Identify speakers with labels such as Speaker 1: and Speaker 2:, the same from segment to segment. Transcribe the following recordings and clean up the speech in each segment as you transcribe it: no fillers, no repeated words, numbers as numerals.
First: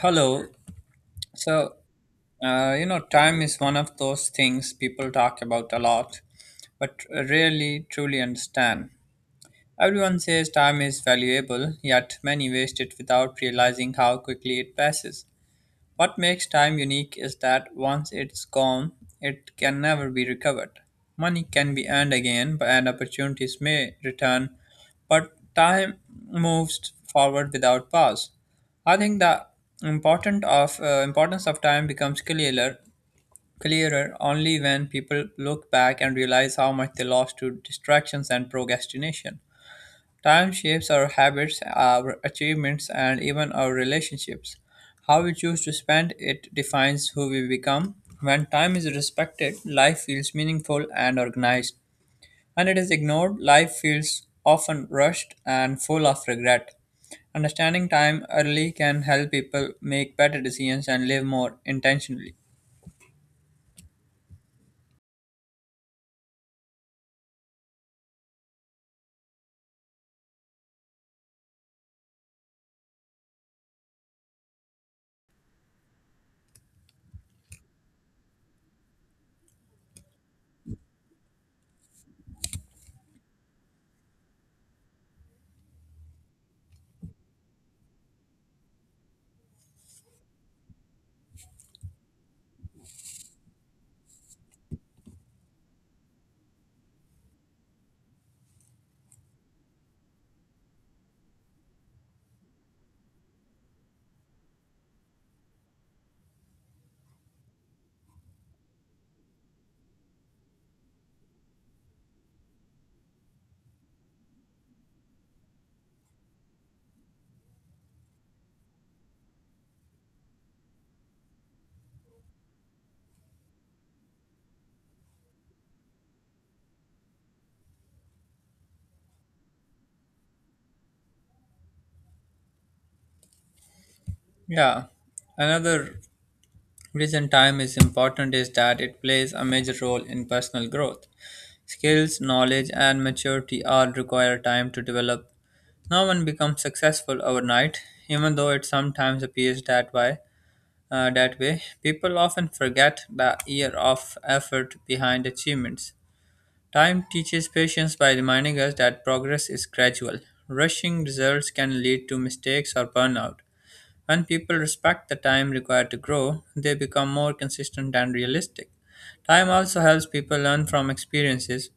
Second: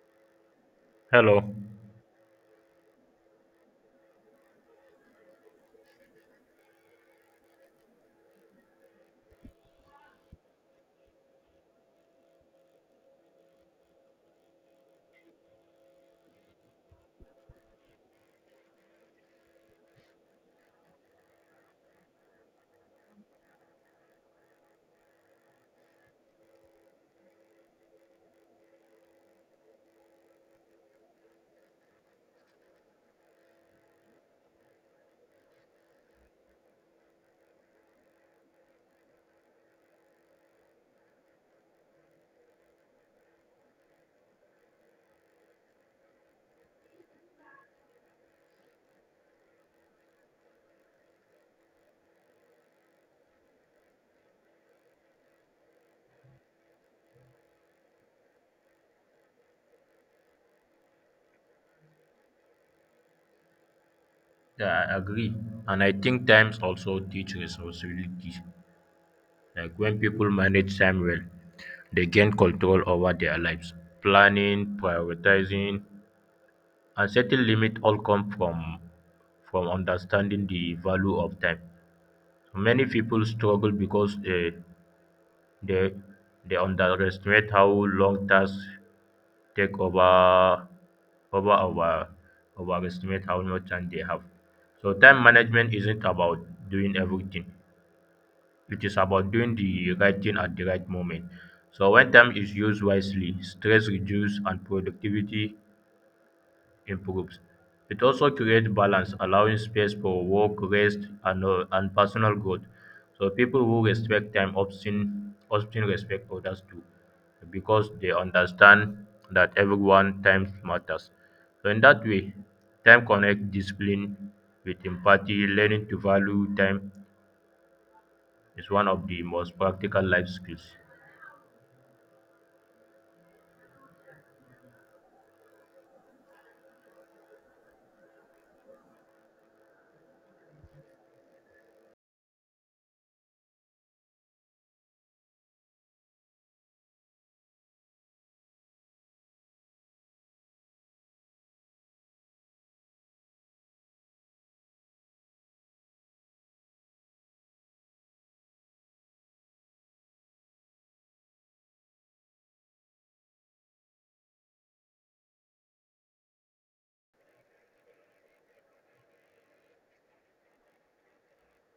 Speaker 1: Hello.
Speaker 2: Hello.
Speaker 1: So, time is one of those things people talk about a lot, but rarely truly understand. Everyone says time is valuable, yet many waste it without realizing how quickly it passes. What makes time unique is that once it's gone, it can never be recovered. Money can be earned again and opportunities may return, but time moves forward without pause. I think the important of importance of time becomes clearer only when people look back and realize how much they lost to distractions and procrastination. Time shapes our habits, our achievements, and even our relationships. How we choose to spend it defines who we become. When time is respected, life feels meaningful and organized. When it is ignored, life feels often rushed and full of regret. Understanding time early can help people make better decisions and live more intentionally.
Speaker 2: Yeah, I agree. And I think times also teach responsibility. Like when people manage time well, they gain control over their lives. Planning, prioritizing, and setting limits all come from understanding the value of time. Many people struggle because they they underestimate how long tasks take over our overestimate how much time they have. So time management isn't about doing everything. It is about doing the right thing at the right moment. So when time is used wisely, stress reduce and productivity improves. It also creates balance, allowing space for work, rest, and personal growth. So people who respect time often respect others too, because they understand that everyone time matters. So in that way, time connects discipline with empathy. Learning to value time is one of the most practical life skills.
Speaker 1: Yeah. Another reason time is important is that it plays a major role in personal growth. Skills, knowledge, and maturity all require time to develop. No one becomes successful overnight, even though it sometimes appears that way. People often forget the year of effort behind achievements. Time teaches patience by reminding us that progress is gradual. Rushing results can lead to mistakes or burnout. When people respect the time required to grow, they become more consistent and realistic. Time also helps people learn from experiences.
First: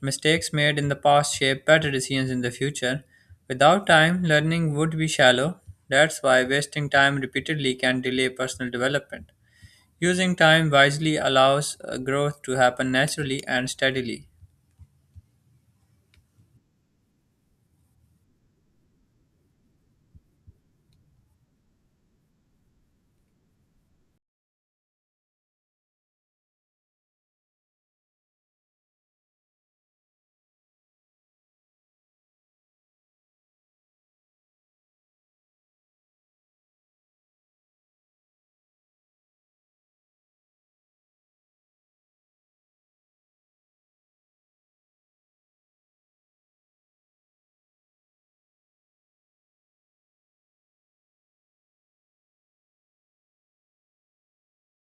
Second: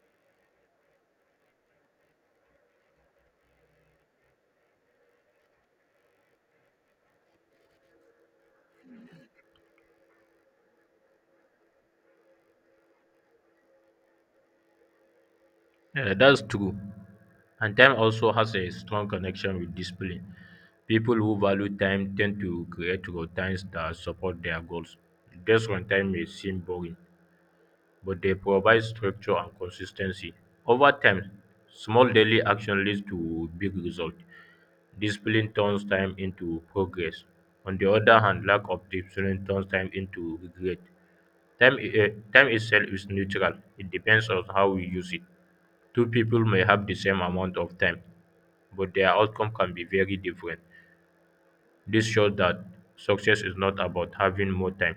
Speaker 1: Mistakes made in the past shape better decisions in the future. Without time, learning would be shallow. That's why wasting time repeatedly can delay personal development. Using time wisely allows growth to happen naturally and steadily.
Speaker 2: Yeah, that's true. And time also has a strong connection with discipline. People who value time tend to create routines that support their goals. Days on time may seem boring, but they provide structure and consistency. Over time, small daily action leads to big results. Discipline turns time into progress. On the other hand, lack of discipline turns time into regret. Time itself is neutral. It depends on how we use it. Two people may have the same amount of time, but their outcome can be very different. This shows that success is not about having more time,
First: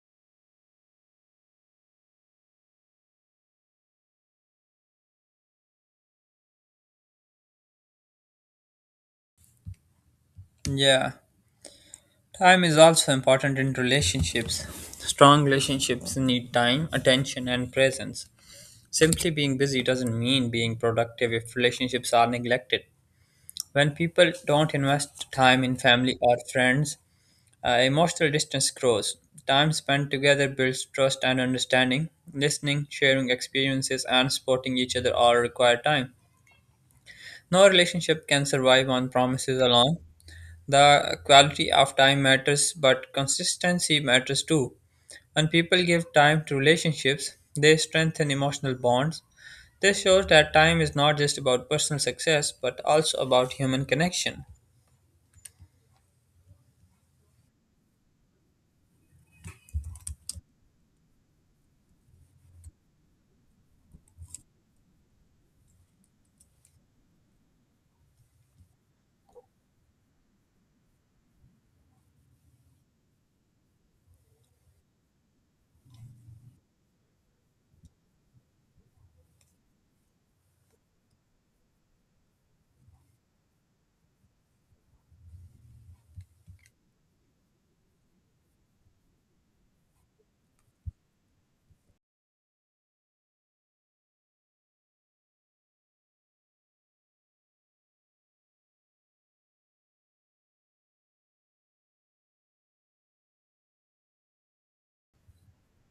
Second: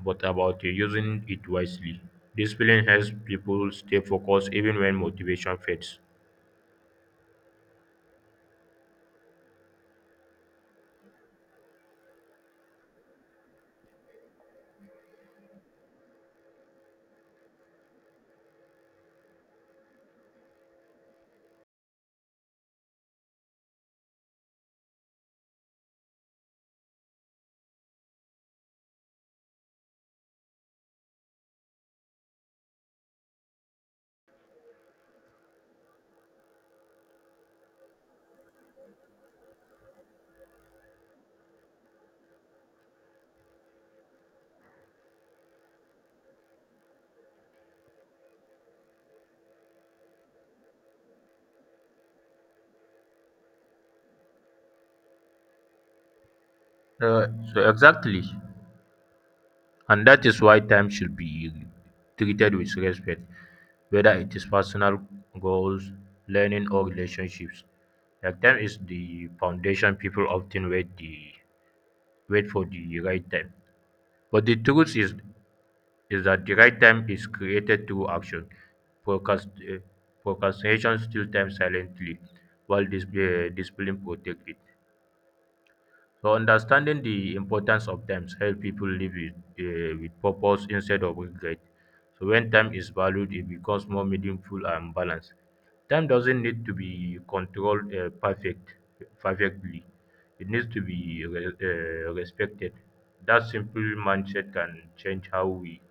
Speaker 2: but about using it wisely. Discipline helps people stay focused even when motivation fades.
Speaker 1: Yeah, time is also important in relationships. Strong relationships need time, attention, and presence. Simply being busy doesn't mean being productive if relationships are neglected. When people don't invest time in family or friends, emotional distance grows. Time spent together builds trust and understanding. Listening, sharing experiences, and supporting each other all require time. No relationship can survive on promises alone. The quality of time matters, but consistency matters too. When people give time to relationships, they strengthen emotional bonds. This shows that time is not just about personal success, but also about human connection.
Speaker 2: Uh, so exactly, and that is why time should be treated with respect, whether it is personal goals, learning, or relationships. Like time is the foundation people often wait for the right time. But the truth is that the right time is created through action. Procrast- uh, procrastination steals time silently, while discipline protects it. So understanding the importance of times help people live with purpose instead of regret. So when time is valued, it becomes more meaningful and balanced. Time doesn't need to be controlled perfectly. It needs to be respected. That simple mindset can change how we,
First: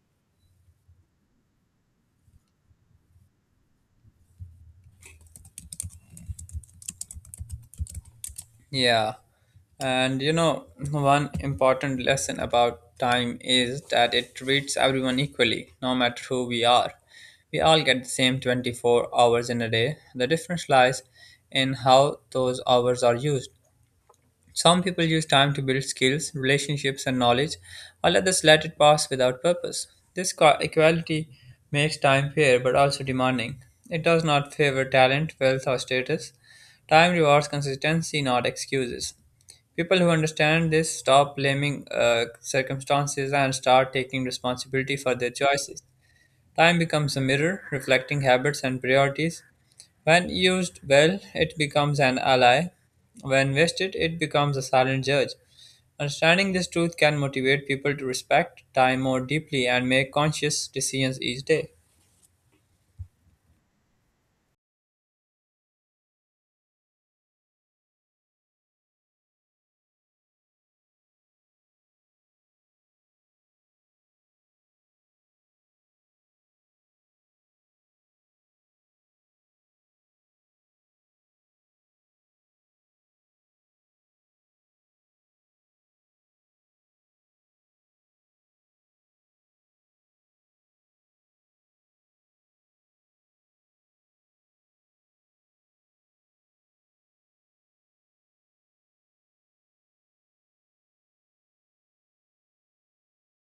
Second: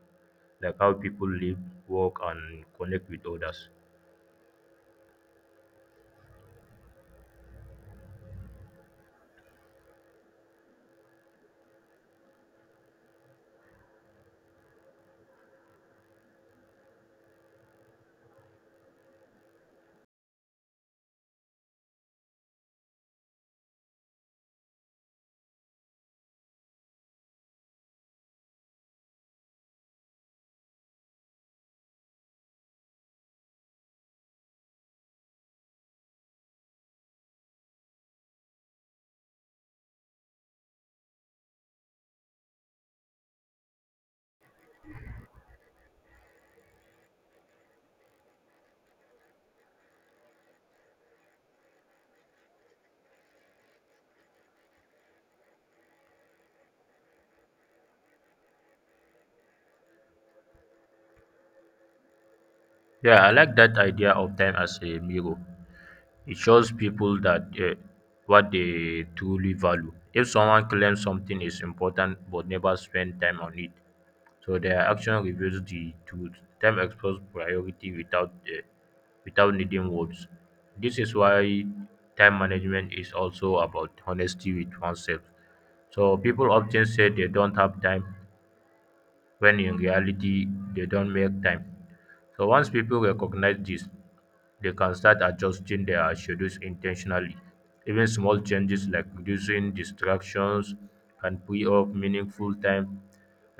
Speaker 2: like how people live, work, and connect with others.
Speaker 1: Yeah. And you know, one important lesson about time is that it treats everyone equally, no matter who we are. We all get the same 24 hours in a day. The difference lies in how those hours are used. Some people use time to build skills, relationships, and knowledge, while others let it pass without purpose. This equality makes time fair but also demanding. It does not favor talent, wealth, or status. Time rewards consistency, not excuses. People who understand this stop blaming circumstances and start taking responsibility for their choices. Time becomes a mirror reflecting habits and priorities. When used well, it becomes an ally. When wasted, it becomes a silent judge. Understanding this truth can motivate people to respect time more deeply and make conscious decisions each day.
Speaker 2: Yeah, I like that idea of time as a mirror. It shows people that what they truly value. If someone claims something is important but never spend time on it, so their action reveals the truth. Time exposes priority without needing words. This is why time management is also about honesty with oneself. So people often say they don't have time when in reality they don't make time. So once people recognize this, they can start adjusting their schedules intentionally. Even small changes like reducing distractions can free up meaningful time,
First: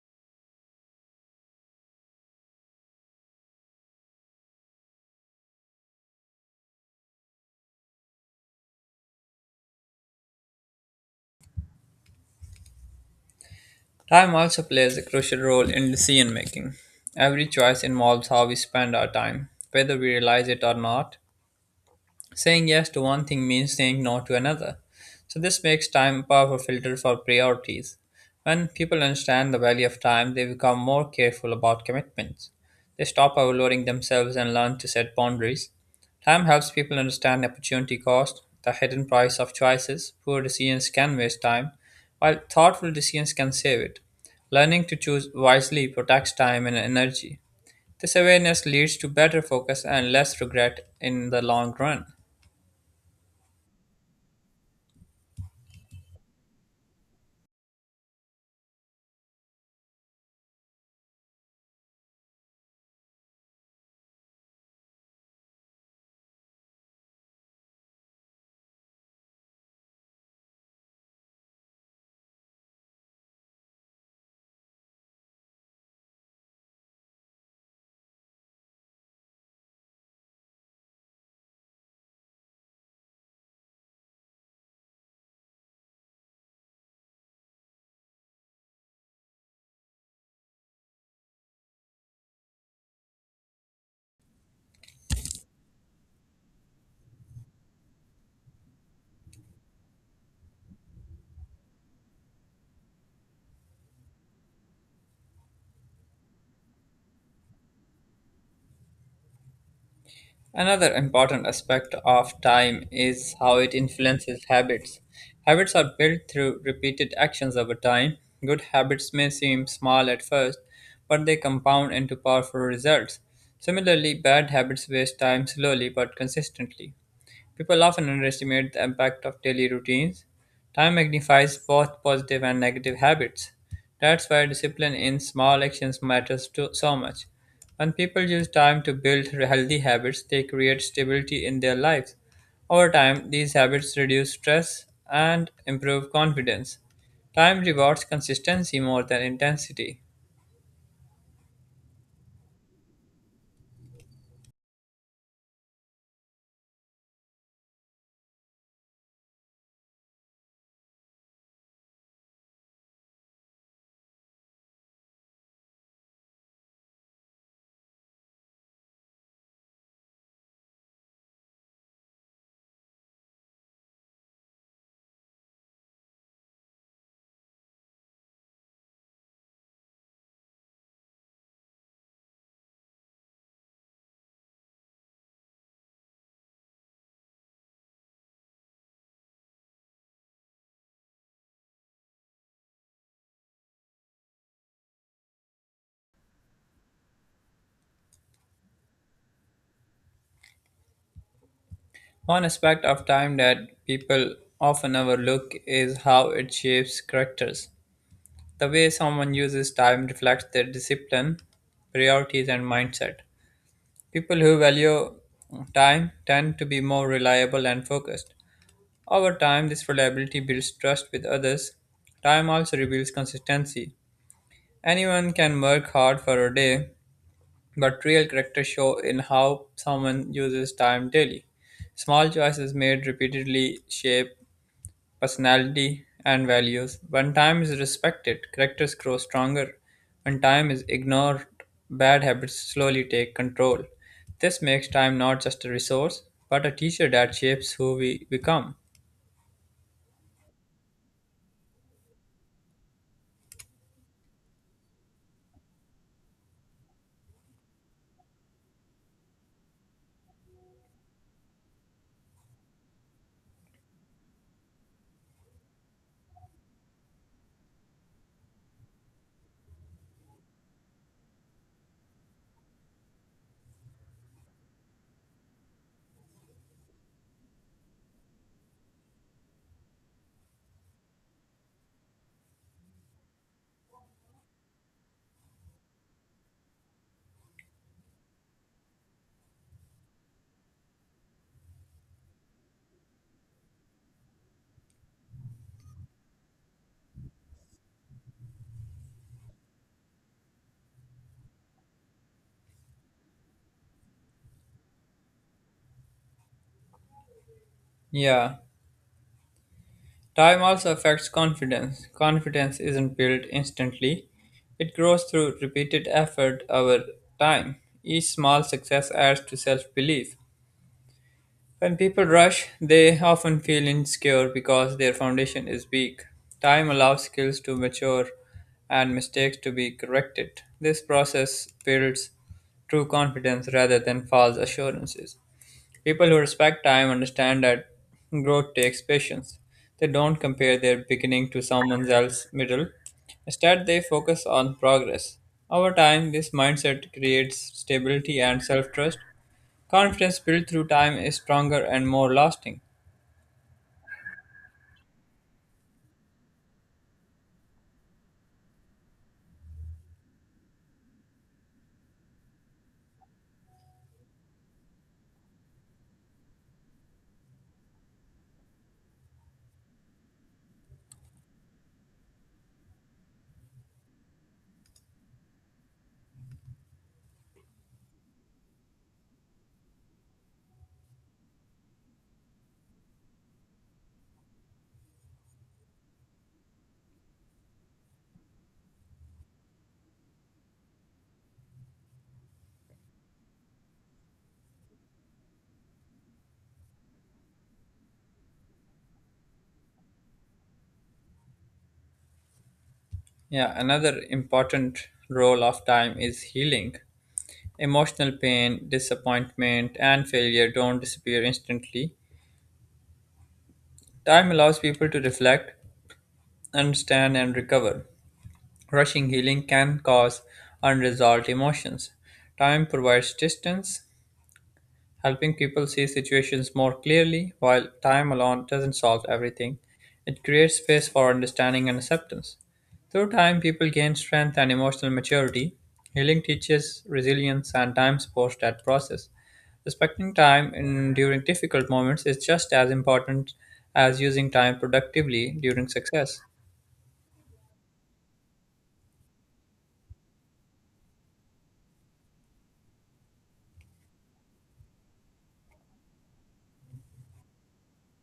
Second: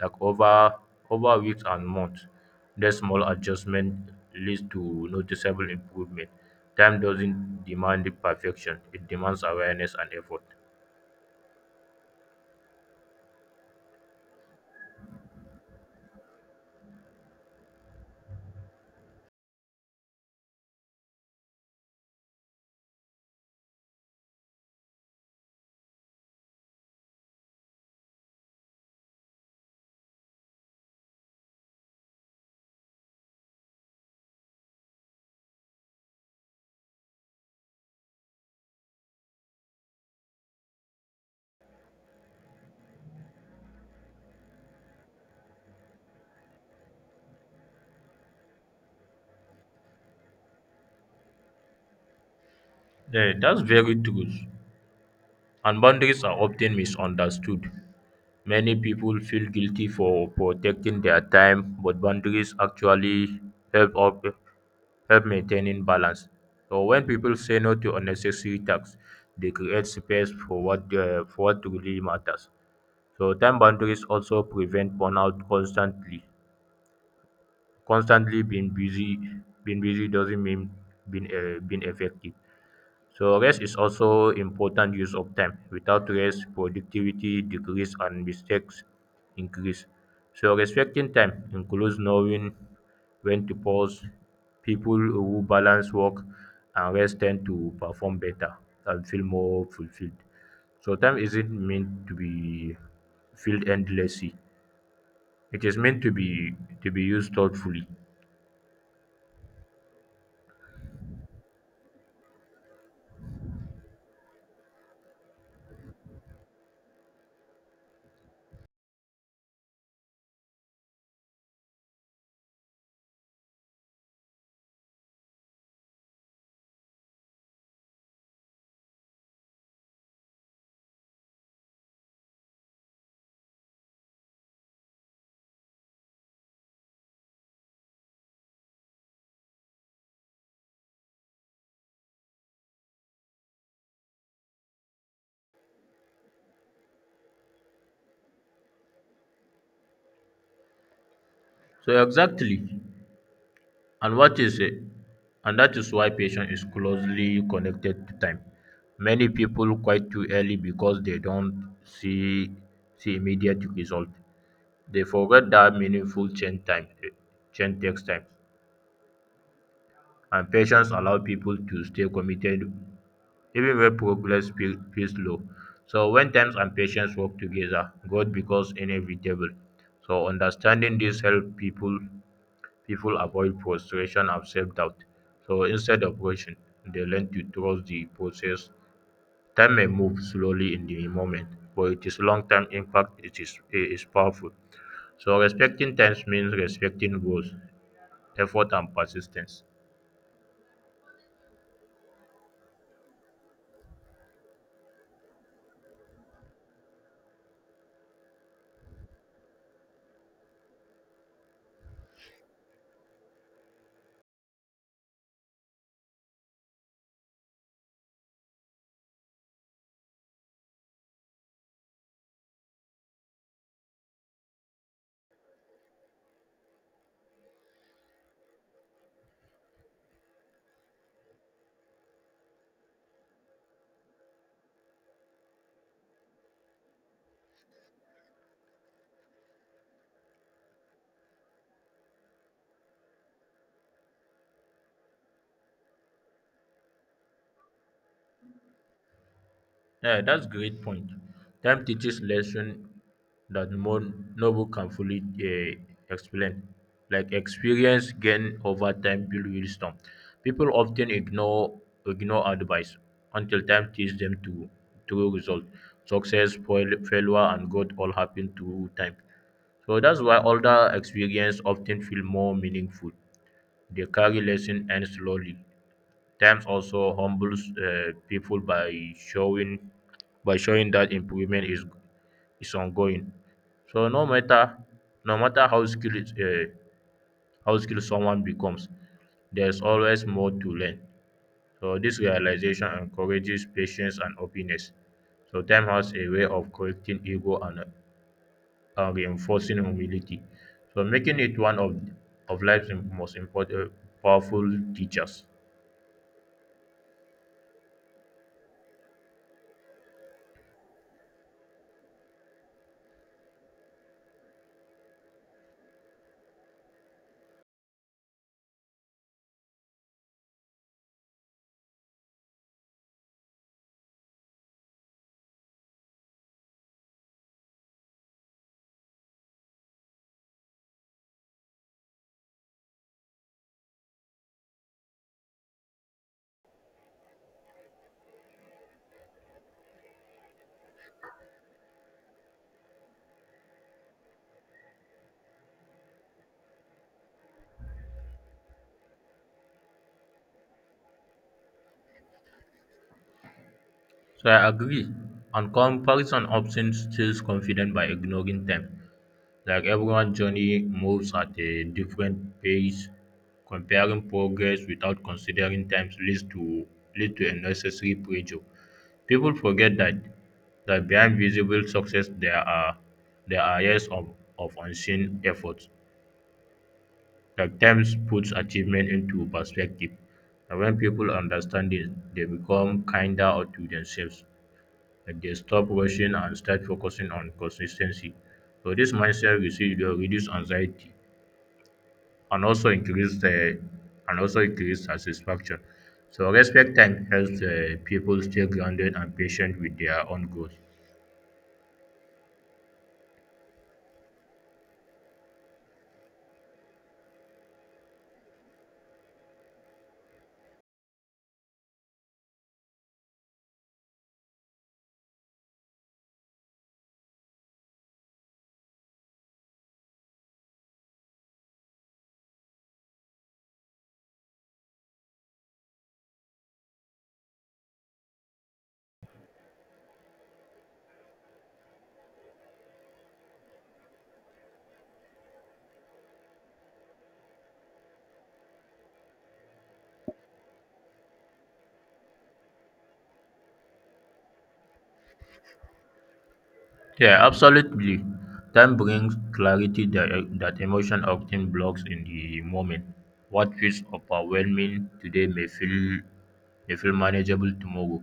Speaker 2: like over over weeks and months. That small adjustment leads to noticeable improvement. Time doesn't demand perfection; it demands awareness and effort.
Speaker 1: Time also plays a crucial role in decision making. Every choice involves how we spend our time, whether we realize it or not. Saying yes to one thing means saying no to another. So this makes time a powerful filter for priorities. When people understand the value of time, they become more careful about commitments. They stop overloading themselves and learn to set boundaries. Time helps people understand opportunity cost, the hidden price of choices. Poor decisions can waste time, while thoughtful decisions can save it. Learning to choose wisely protects time and energy. This awareness leads to better focus and less regret in the long run.
Speaker 2: Yeah, that's very true. And boundaries are often misunderstood. Many people feel guilty for protecting their time, but boundaries actually help up help maintaining balance. So when people say no to unnecessary tasks, they create space for what really matters. So time boundaries also prevent burnout constantly. Constantly being busy doesn't mean being effective. So rest is also important use of time. Without rest, productivity decrease and mistakes increase. So respecting time includes knowing when to pause. People who balance work and rest tend to perform better and feel more fulfilled. So time isn't meant to be filled endlessly. It is meant to be used thoughtfully.
Speaker 1: Another important aspect of time is how it influences habits. Habits are built through repeated actions over time. Good habits may seem small at first, but they compound into powerful results. Similarly, bad habits waste time slowly but consistently. People often underestimate the impact of daily routines. Time magnifies both positive and negative habits. That's why discipline in small actions matters to, so much. When people use time to build healthy habits, they create stability in their lives. Over time, these habits reduce stress and improve confidence. Time rewards consistency more than intensity.
Speaker 2: So exactly, And what is a and that is why patience is closely connected to time. Many people quit too early because they don't see immediate result. They forget that meaningful change takes time. And patience allow people to stay committed even when progress feels slow. So when times and patience work together, God becomes inevitable. So understanding this help people People avoid frustration and self doubt, so instead of rushing, they learn to trust the process. Time may move slowly in the moment, but its long term impact it is powerful. So, respecting times means respecting goals, effort, and persistence.
Speaker 1: One aspect of time that people often overlook is how it shapes characters. The way someone uses time reflects their discipline, priorities, and mindset. People who value time tend to be more reliable and focused. Over time, this reliability builds trust with others. Time also reveals consistency. Anyone can work hard for a day, but real character show in how someone uses time daily. Small choices made repeatedly shape personality, and values. When time is respected, characters grow stronger. When time is ignored, bad habits slowly take control. This makes time not just a resource, but a teacher that shapes who we become.
Speaker 2: Yeah, that's great point. Time teaches lesson that more no book can fully explain. Like experience gained over time build wisdom. People often ignore advice until time teaches them to true result. Success, failure, and growth all happen through time. So that's why older experience often feel more meaningful. They carry lesson and slowly. Times also humbles people by showing that improvement is ongoing. So no matter how skilled someone becomes, there is always more to learn. So this realization encourages patience and openness. So time has a way of correcting ego and reinforcing humility. So making it one of life's most important, powerful teachers.
Speaker 1: Yeah, time also affects confidence. Confidence isn't built instantly, it grows through repeated effort over time. Each small success adds to self belief. When people rush, they often feel insecure because their foundation is weak. Time allows skills to mature and mistakes to be corrected. This process builds true confidence rather than false assurances. People who respect time understand that growth takes patience. They don't compare their beginning to someone else's middle. Instead, they focus on progress. Over time, this mindset creates stability and self trust. Confidence built through time is stronger and more lasting.
Speaker 2: So I agree. And comparison often steals confidence by ignoring them. Like everyone's journey moves at a different pace. Comparing progress without considering times leads to unnecessary pressure. People forget that behind visible success there are years of unseen efforts. Like times puts achievement into perspective. And when people understand this, they become kinder to themselves like they stop rushing and start focusing on consistency. So this mindset will reduce anxiety and also increase satisfaction. So respect time helps people stay grounded and patient with their own goals.
Speaker 1: Yeah, another important role of time is healing. Emotional pain, disappointment, and failure don't disappear instantly. Time allows people to reflect, understand, and recover. Rushing healing can cause unresolved emotions. Time provides distance, helping people see situations more clearly, while time alone doesn't solve everything, it creates space for understanding and acceptance. Through time, people gain strength and emotional maturity. Healing teaches resilience, and time supports that process. Respecting time in, during difficult moments is just as important as using time productively during success.
Speaker 2: Yeah, absolutely. Time brings clarity that emotion often blocks in the moment. What feels overwhelming today may feel manageable tomorrow.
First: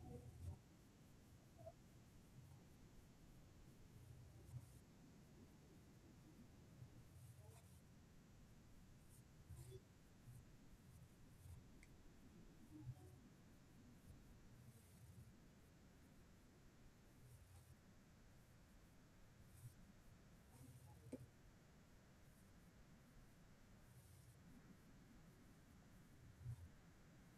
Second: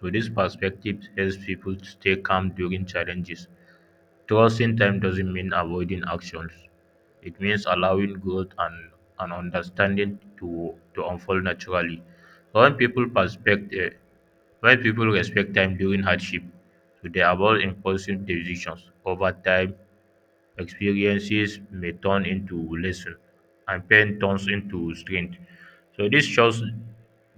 Speaker 2: So this perspective helps people stay calm during challenges. Trusting time doesn't mean avoiding actions. It means allowing growth and understanding to unfold naturally. When people respect eh, when people respect time during hardship, so they avoid impulsive decisions. Over time, experiences may turn into lesson, and pain turns into strength. So this shows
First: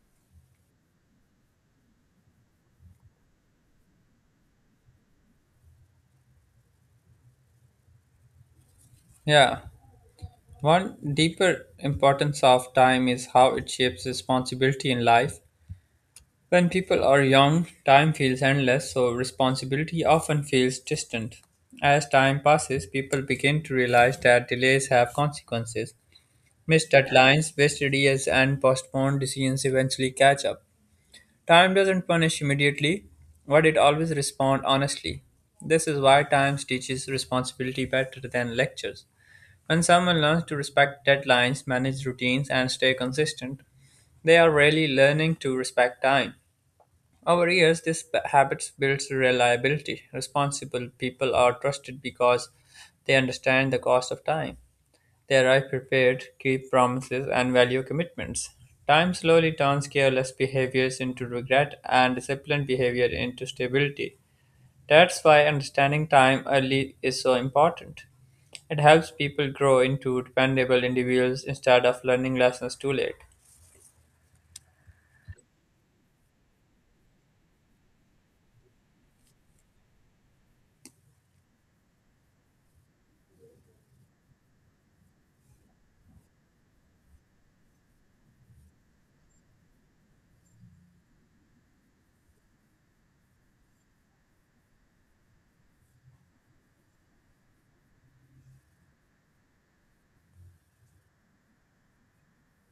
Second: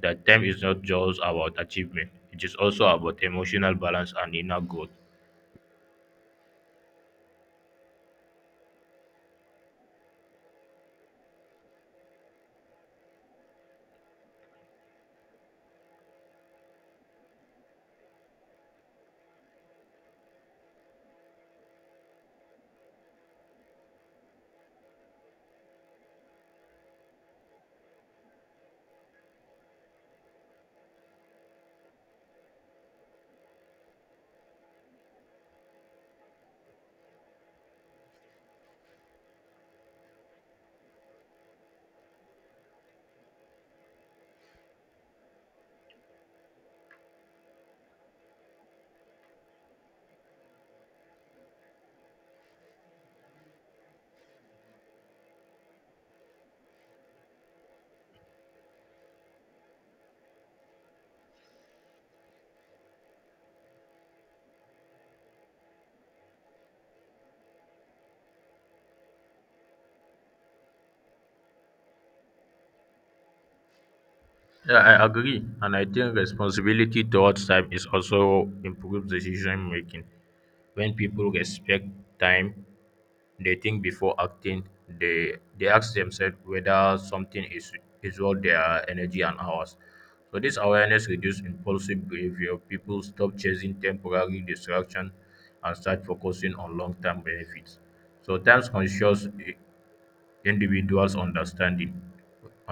Speaker 2: that time is not just about achievement; it is also about emotional balance and inner growth.
Speaker 1: Yeah, one deeper importance of time is how it shapes responsibility in life. When people are young, time feels endless, so responsibility often feels distant. As time passes, people begin to realize that delays have consequences. Missed deadlines, wasted years, and postponed decisions eventually catch up. Time doesn't punish immediately, but it always responds honestly. This is why time teaches responsibility better than lectures. When someone learns to respect deadlines, manage routines, and stay consistent, they are really learning to respect time. Over years, habit builds reliability. Responsible people are trusted because they understand the cost of time. They arrive prepared, keep promises, and value commitments. Time slowly turns careless behaviors into regret and disciplined behavior into stability. That's why understanding time early is so important. It helps people grow into dependable individuals instead of learning lessons too late.
Speaker 2: Yeah, I agree, and I think responsibility towards time is also improves decision making. When people respect time, they think before acting. They ask themselves whether something is worth their energy and hours. So this awareness reduces impulsive behavior. People stop chasing temporary distraction and start focusing on long-term benefits. So time conscious individuals understanding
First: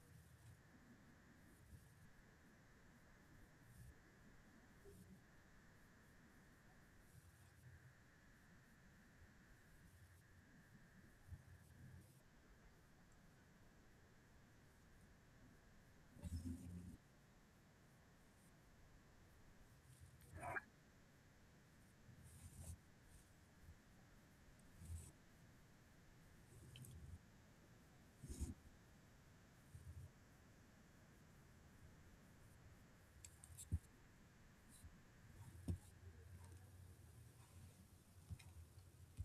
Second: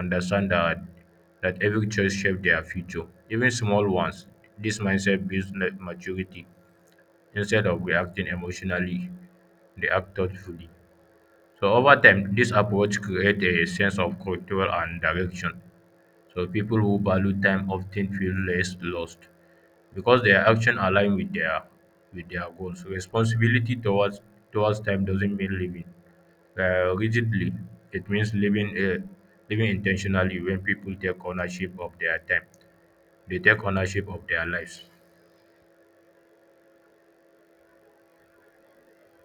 Speaker 2: understand that every choice shapes their future, even small ones. This mindset builds maturity. Instead of reacting emotionally, they act thoughtfully. So over time, this approach creates a sense of control and direction. So people who value time often feel less lost because their action align with their goals. So responsibility towards time doesn't mean living rigidly. It means living intentionally when people take ownership of their time. They take ownership of their lives.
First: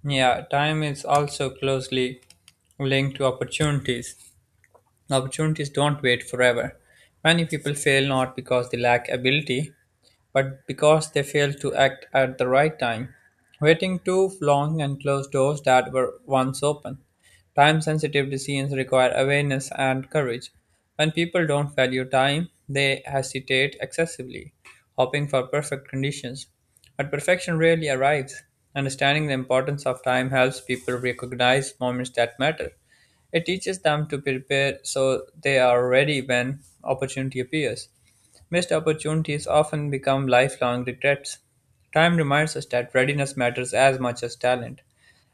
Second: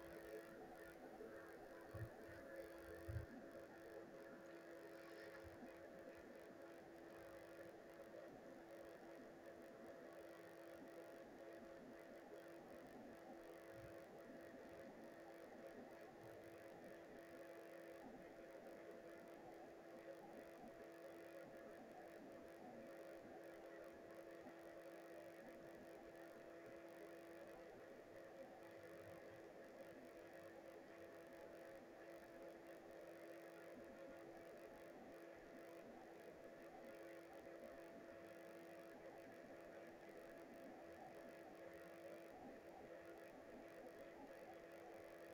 Speaker 1: Yeah, time is also closely linked to opportunities. Opportunities don't wait forever. Many people fail not because they lack ability, but because they failed to act at the right time, waiting too long and closed doors that were once open. Time sensitive decisions require awareness and courage. When people don't value time, they hesitate excessively, hoping for perfect conditions. But perfection rarely arrives. Understanding the importance of time helps people recognize moments that matter. It teaches them to prepare so they are ready when opportunity appears. Missed opportunities often become lifelong regrets. Time reminds us that readiness matters as much as talent.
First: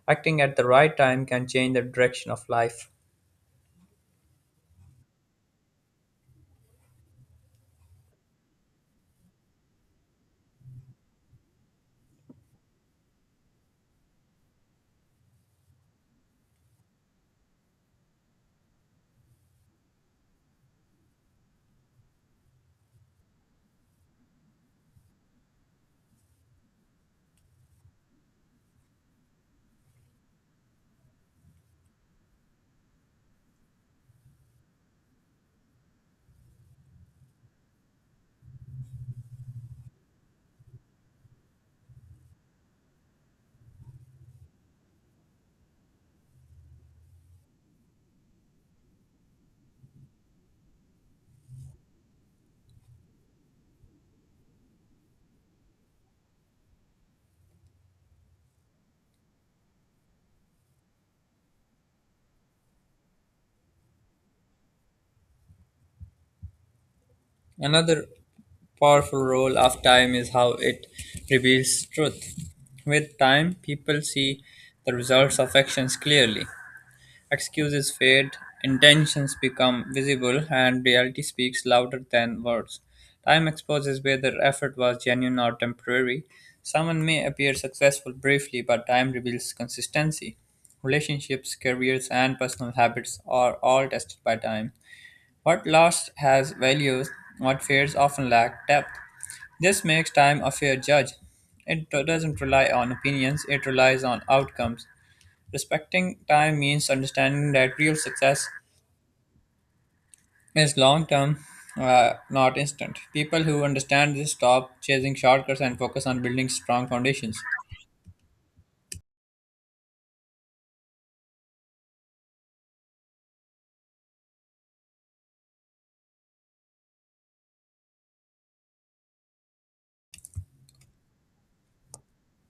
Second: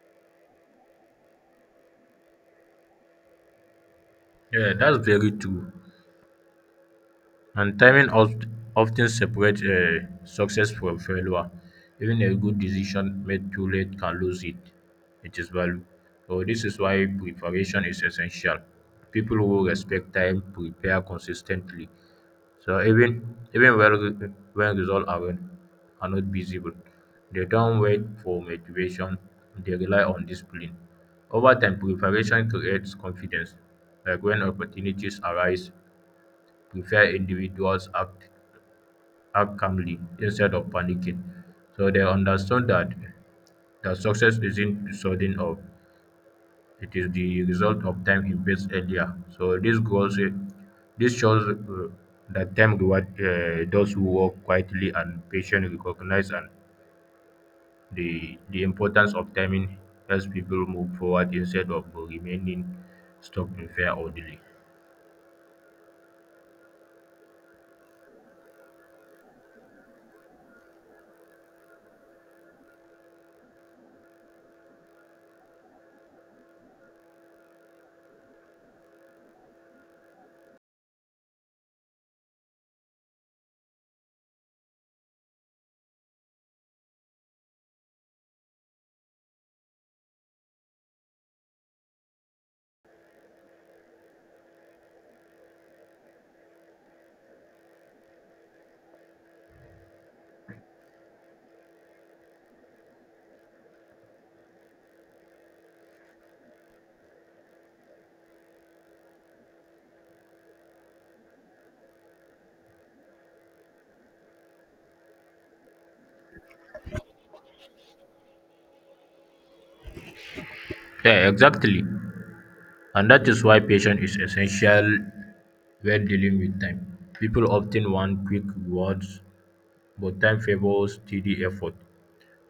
Speaker 1: Acting at the right time can change the direction of life.
Speaker 2: Yeah, that's very true. And timing often separates success from failure. Even a good decision made too late can lose it, it is value. So this is why preparation is essential. People who respect time prepare consistently. So even when results are not visible, they don't wait for motivation, they rely on discipline. Over time, preparation creates confidence. Like when opportunities arise, prefer act calmly instead of panicking. So they understand that the success isn't sudden or it is the result of time invested earlier. So this shows that time reward those who work quietly and patiently recognize and the importance of timing helps people move forward instead of remaining stuck in fear or delay.
Speaker 1: Another powerful role of time is how it reveals truth. With time, people see the results of actions clearly. Excuses fade, intentions become visible, and reality speaks louder than words. Time exposes whether effort was genuine or temporary. Someone may appear successful briefly, but time reveals consistency. Relationships, careers, and personal habits are all tested by time. What lasts has values, what fades often lack depth. This makes time a fair judge. It doesn't rely on opinions, it relies on outcomes. Respecting time means understanding that real success is long term, not instant. People who understand this stop chasing shortcuts and focus on building strong foundations.
Speaker 2: Yeah, exactly. And that is why patience is essential when dealing with time. People often want quick rewards, but time favors steady effort.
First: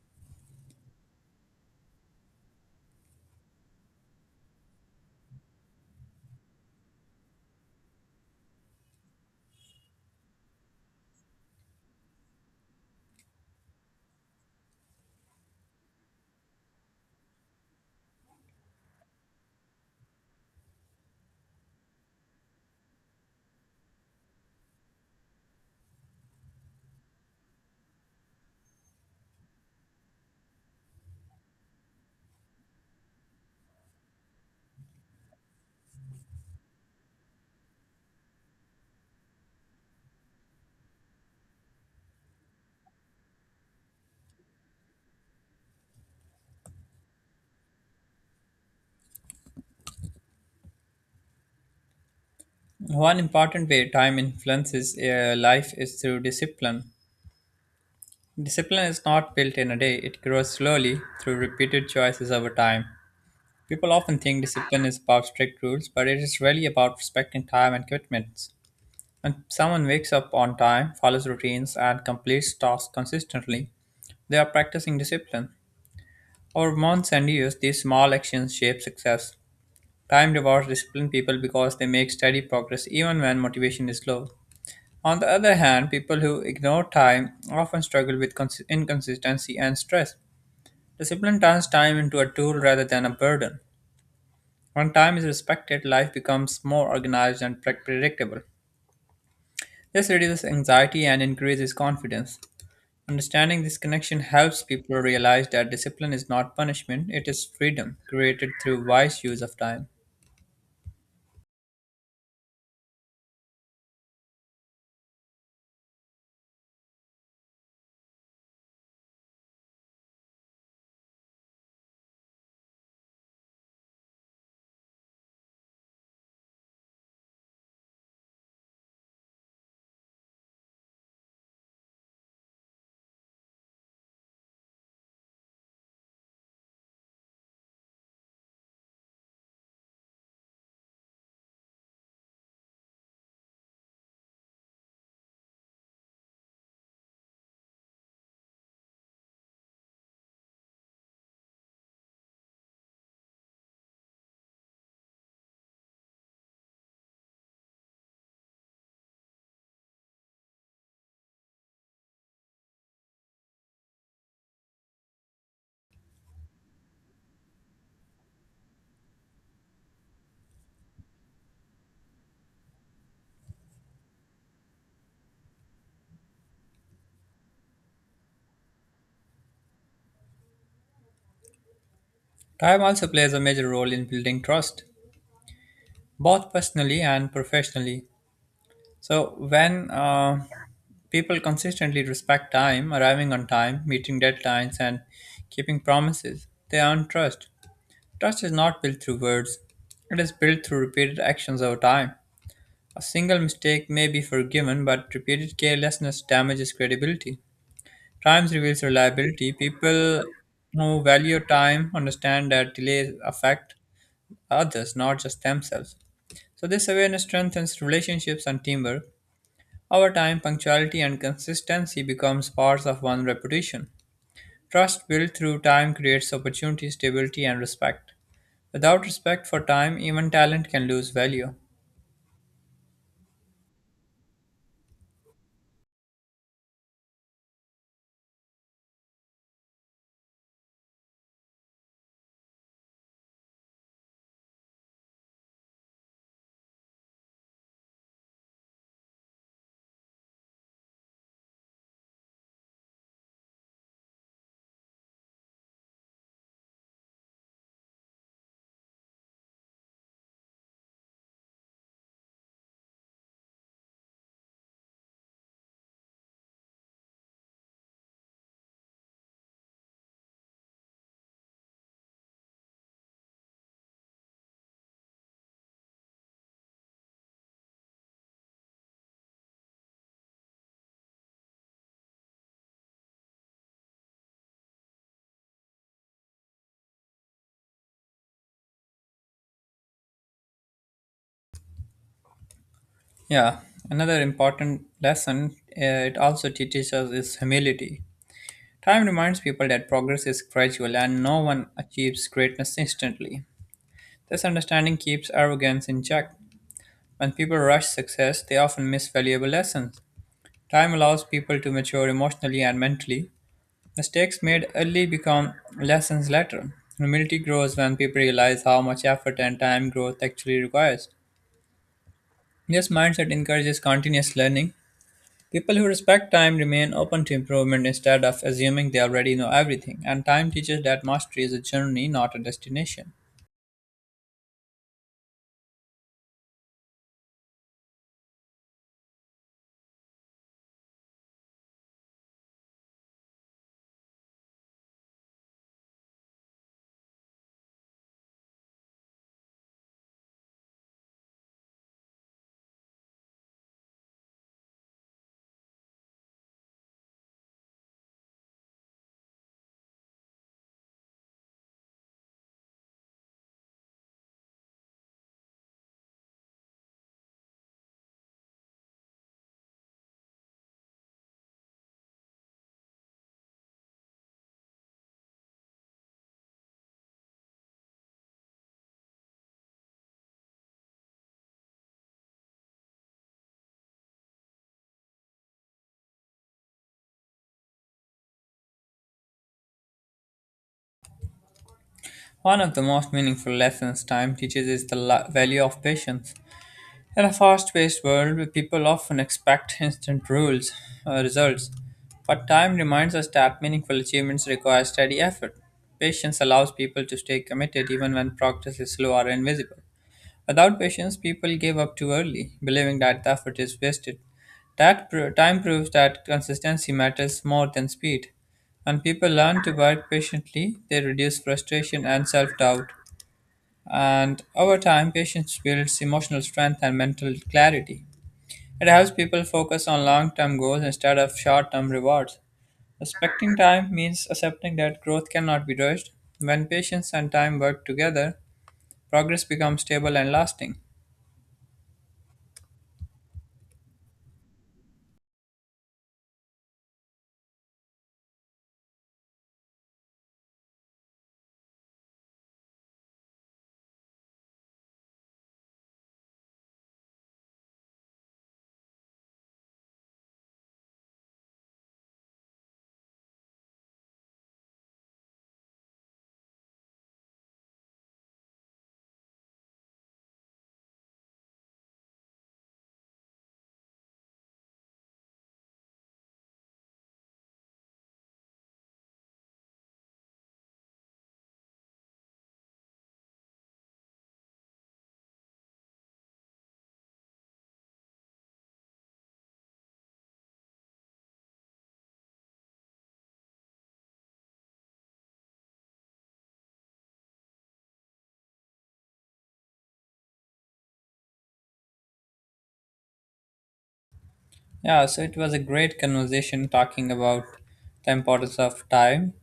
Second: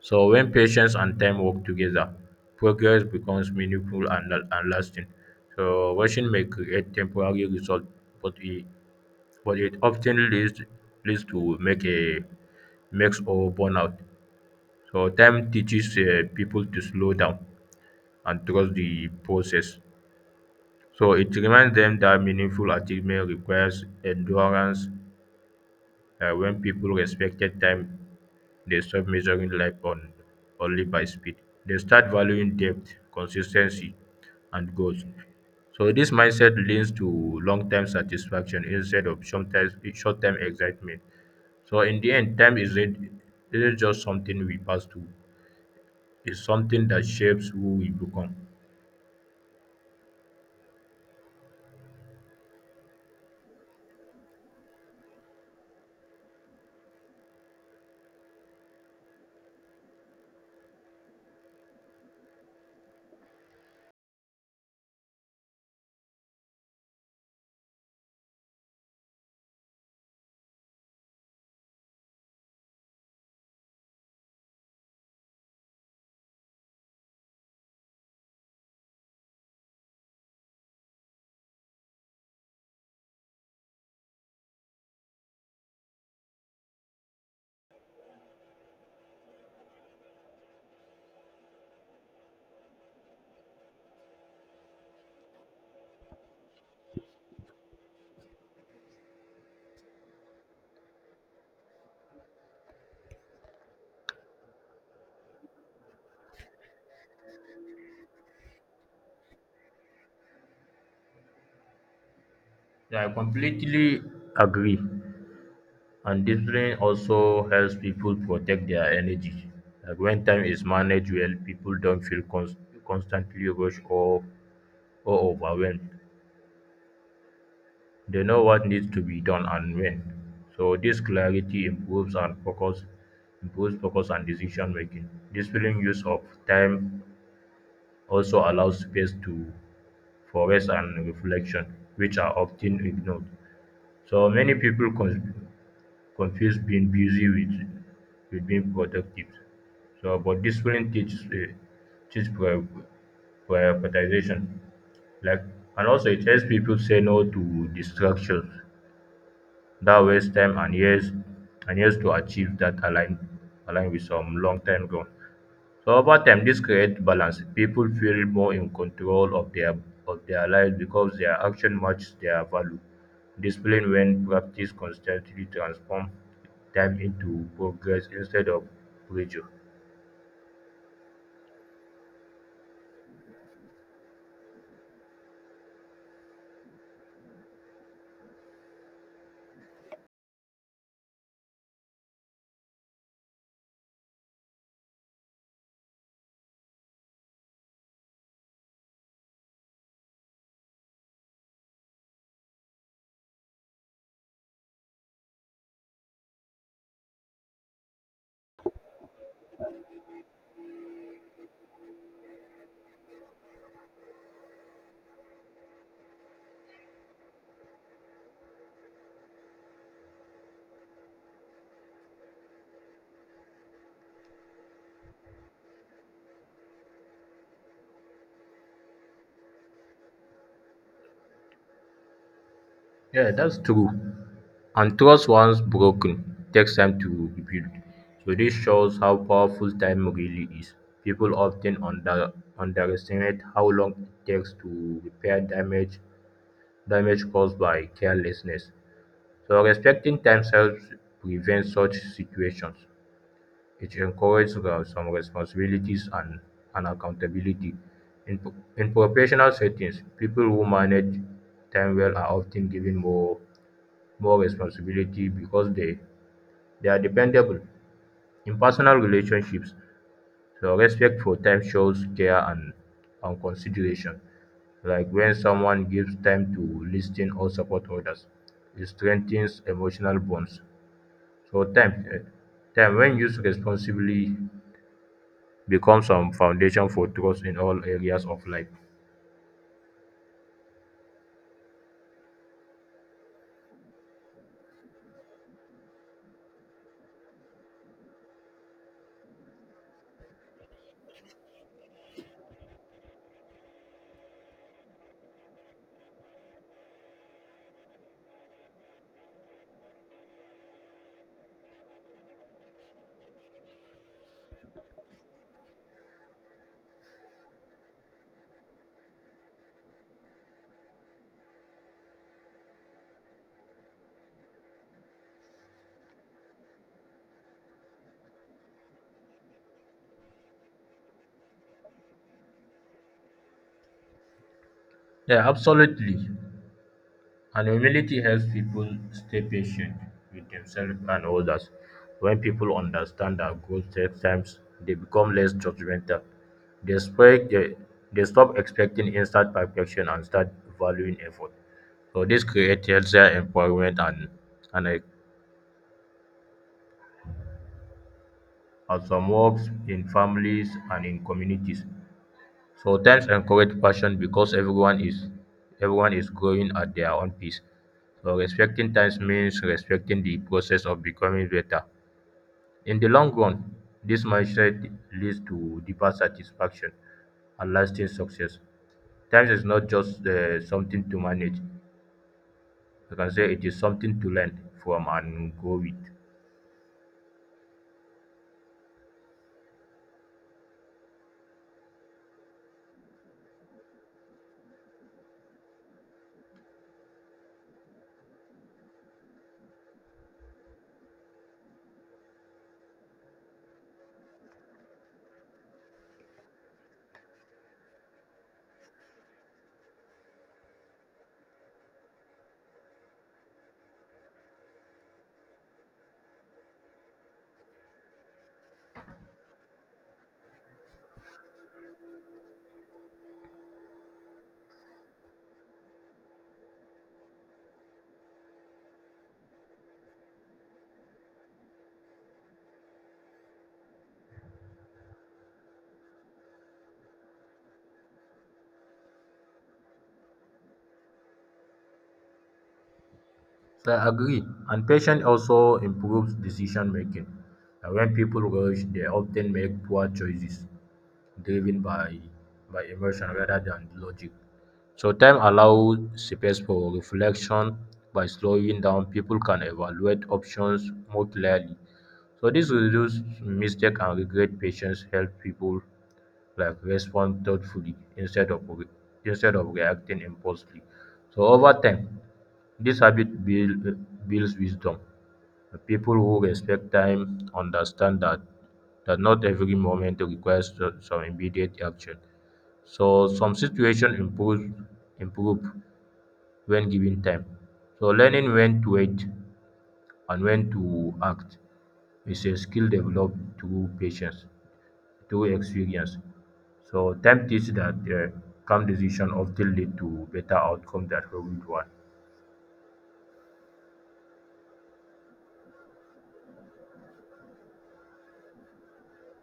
Speaker 2: So, when patience and time work together, progress becomes meaningful and lasting. So, rushing may create temporary results, but it, but it often leads to make a makes or burnout. So, time teaches people to slow down and trust the process. So it reminds them that meaningful achievement requires endurance. When people respected time, they stop measuring life on only by speed. They start valuing depth, consistency, and goals. So this mindset leads to long-term satisfaction instead of sometimes short-term excitement. So in the end, time isn't just something we pass through. It's something that shapes who we become.
Speaker 1: One important way time influences life is through discipline. Discipline is not built in a day, it grows slowly through repeated choices over time. People often think discipline is about strict rules, but it is really about respecting time and commitments. When someone wakes up on time, follows routines, and completes tasks consistently, they are practicing discipline. Over months and years, these small actions shape success. Time rewards disciplined people because they make steady progress even when motivation is low. On the other hand, people who ignore time often struggle with inconsistency and stress. Discipline turns time into a tool rather than a burden. When time is respected, life becomes more organized and predictable. This reduces anxiety and increases confidence. Understanding this connection helps people realize that discipline is not punishment, it is freedom created through wise use of time.
Speaker 2: Yeah, I completely agree. And discipline also helps people protect their energy. Like when time is managed well, people don't constantly rushed or overwhelmed. They know what needs to be done and when. So this clarity improves focus and decision making. Discipline use of time also allows space to for rest and reflection, which are often ignored. So many people confuse being busy with being productive. So, but discipline teaches teach prior- prioritization. Like, and also it helps people say no to distractions that waste time and years to achieve that align align with some long term goal. So over time, this creates balance. People feel more in control of their lives because their action matches their value. Discipline, when practiced constantly, transform time into progress instead of pressure.
Speaker 1: Time also plays a major role in building trust, both personally and professionally. So, when people consistently respect time, arriving on time, meeting deadlines, and keeping promises, they earn trust. Trust is not built through words, it is built through repeated actions over time. A single mistake may be forgiven, but repeated carelessness damages credibility. Time reveals reliability. People who value time understand that delays affect others, not just themselves. So, this awareness strengthens relationships and teamwork. Over time, punctuality and consistency becomes parts of one's reputation. Trust built through time creates opportunity, stability, and respect. Without respect for time, even talent can lose value.
Speaker 2: Yeah, that's true. And trust once broken takes time to rebuild. So this shows how powerful time really is. People often underestimate how long it takes to repair damage caused by carelessness. So respecting time helps prevent such situations. It encourages some responsibilities and accountability. In professional settings, people who manage time well are often given more responsibility because they are dependable. In personal relationships, so respect for time shows care and consideration. Like when someone gives time to listen or support others, it strengthens emotional bonds. Sometimes, time when used responsibly becomes some foundation for trust in all areas of life.
Speaker 1: Yeah, another important lesson it also teaches us is humility. Time reminds people that progress is gradual and no one achieves greatness instantly. This understanding keeps arrogance in check. When people rush success, they often miss valuable lessons. Time allows people to mature emotionally and mentally. Mistakes made early become lessons later. Humility grows when people realize how much effort and time growth actually requires. This mindset encourages continuous learning. People who respect time remain open to improvement instead of assuming they already know everything, and time teaches that mastery is a journey, not a destination.
Speaker 2: Yeah, absolutely. And humility helps people stay patient with themselves and others. When people understand that growth takes time, they become less judgmental. They, expect, they, they stop expecting instant perfection and start valuing effort. So this creates healthier environment and and some works in families and in communities. So times encourage passion because everyone is growing at their own pace. So respecting times means respecting the process of becoming better. In the long run, this mindset leads to deeper satisfaction and lasting success. Times is not just something to manage. You can say it is something to learn from and grow with.
Speaker 1: One of the most meaningful lessons time teaches is the value of patience. In a fast paced world, people often expect instant results, but time reminds us that meaningful achievements require steady effort. Patience allows people to stay committed even when progress is slow or invisible. Without patience, people give up too early, believing that the effort is wasted. Time proves that consistency matters more than speed. When people learn to work patiently, they reduce frustration and self doubt. And over time, patience builds emotional strength and mental clarity. It helps people focus on long term goals instead of short term rewards. Respecting time means accepting that growth cannot be rushed. When patience and time work together, progress becomes stable and lasting.
Speaker 2: So I agree. And patience also improves decision making. And when people rush, they often make poor choices driven by emotion rather than logic. So time allows space for reflection by slowing down. People can evaluate options more clearly. So this reduces mistake and regret. Patience help people like respond thoughtfully instead of reacting impulsively. So over time, this habit builds wisdom. The people who respect time understand that not every moment requires some immediate action. So some situation improve when given time. So learning when to wait and when to act is a skill developed through patience, through experience. So time teaches that calm decision often lead to better outcome than hurried one.
Speaker 1: Yeah, so it was a great conversation talking about the importance of time.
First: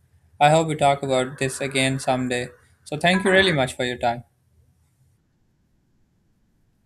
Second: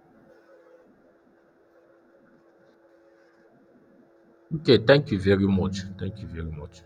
Speaker 1: I hope we talk about this again someday. So thank you really much for your time.
Speaker 2: Okay, thank you very much. Thank you very much.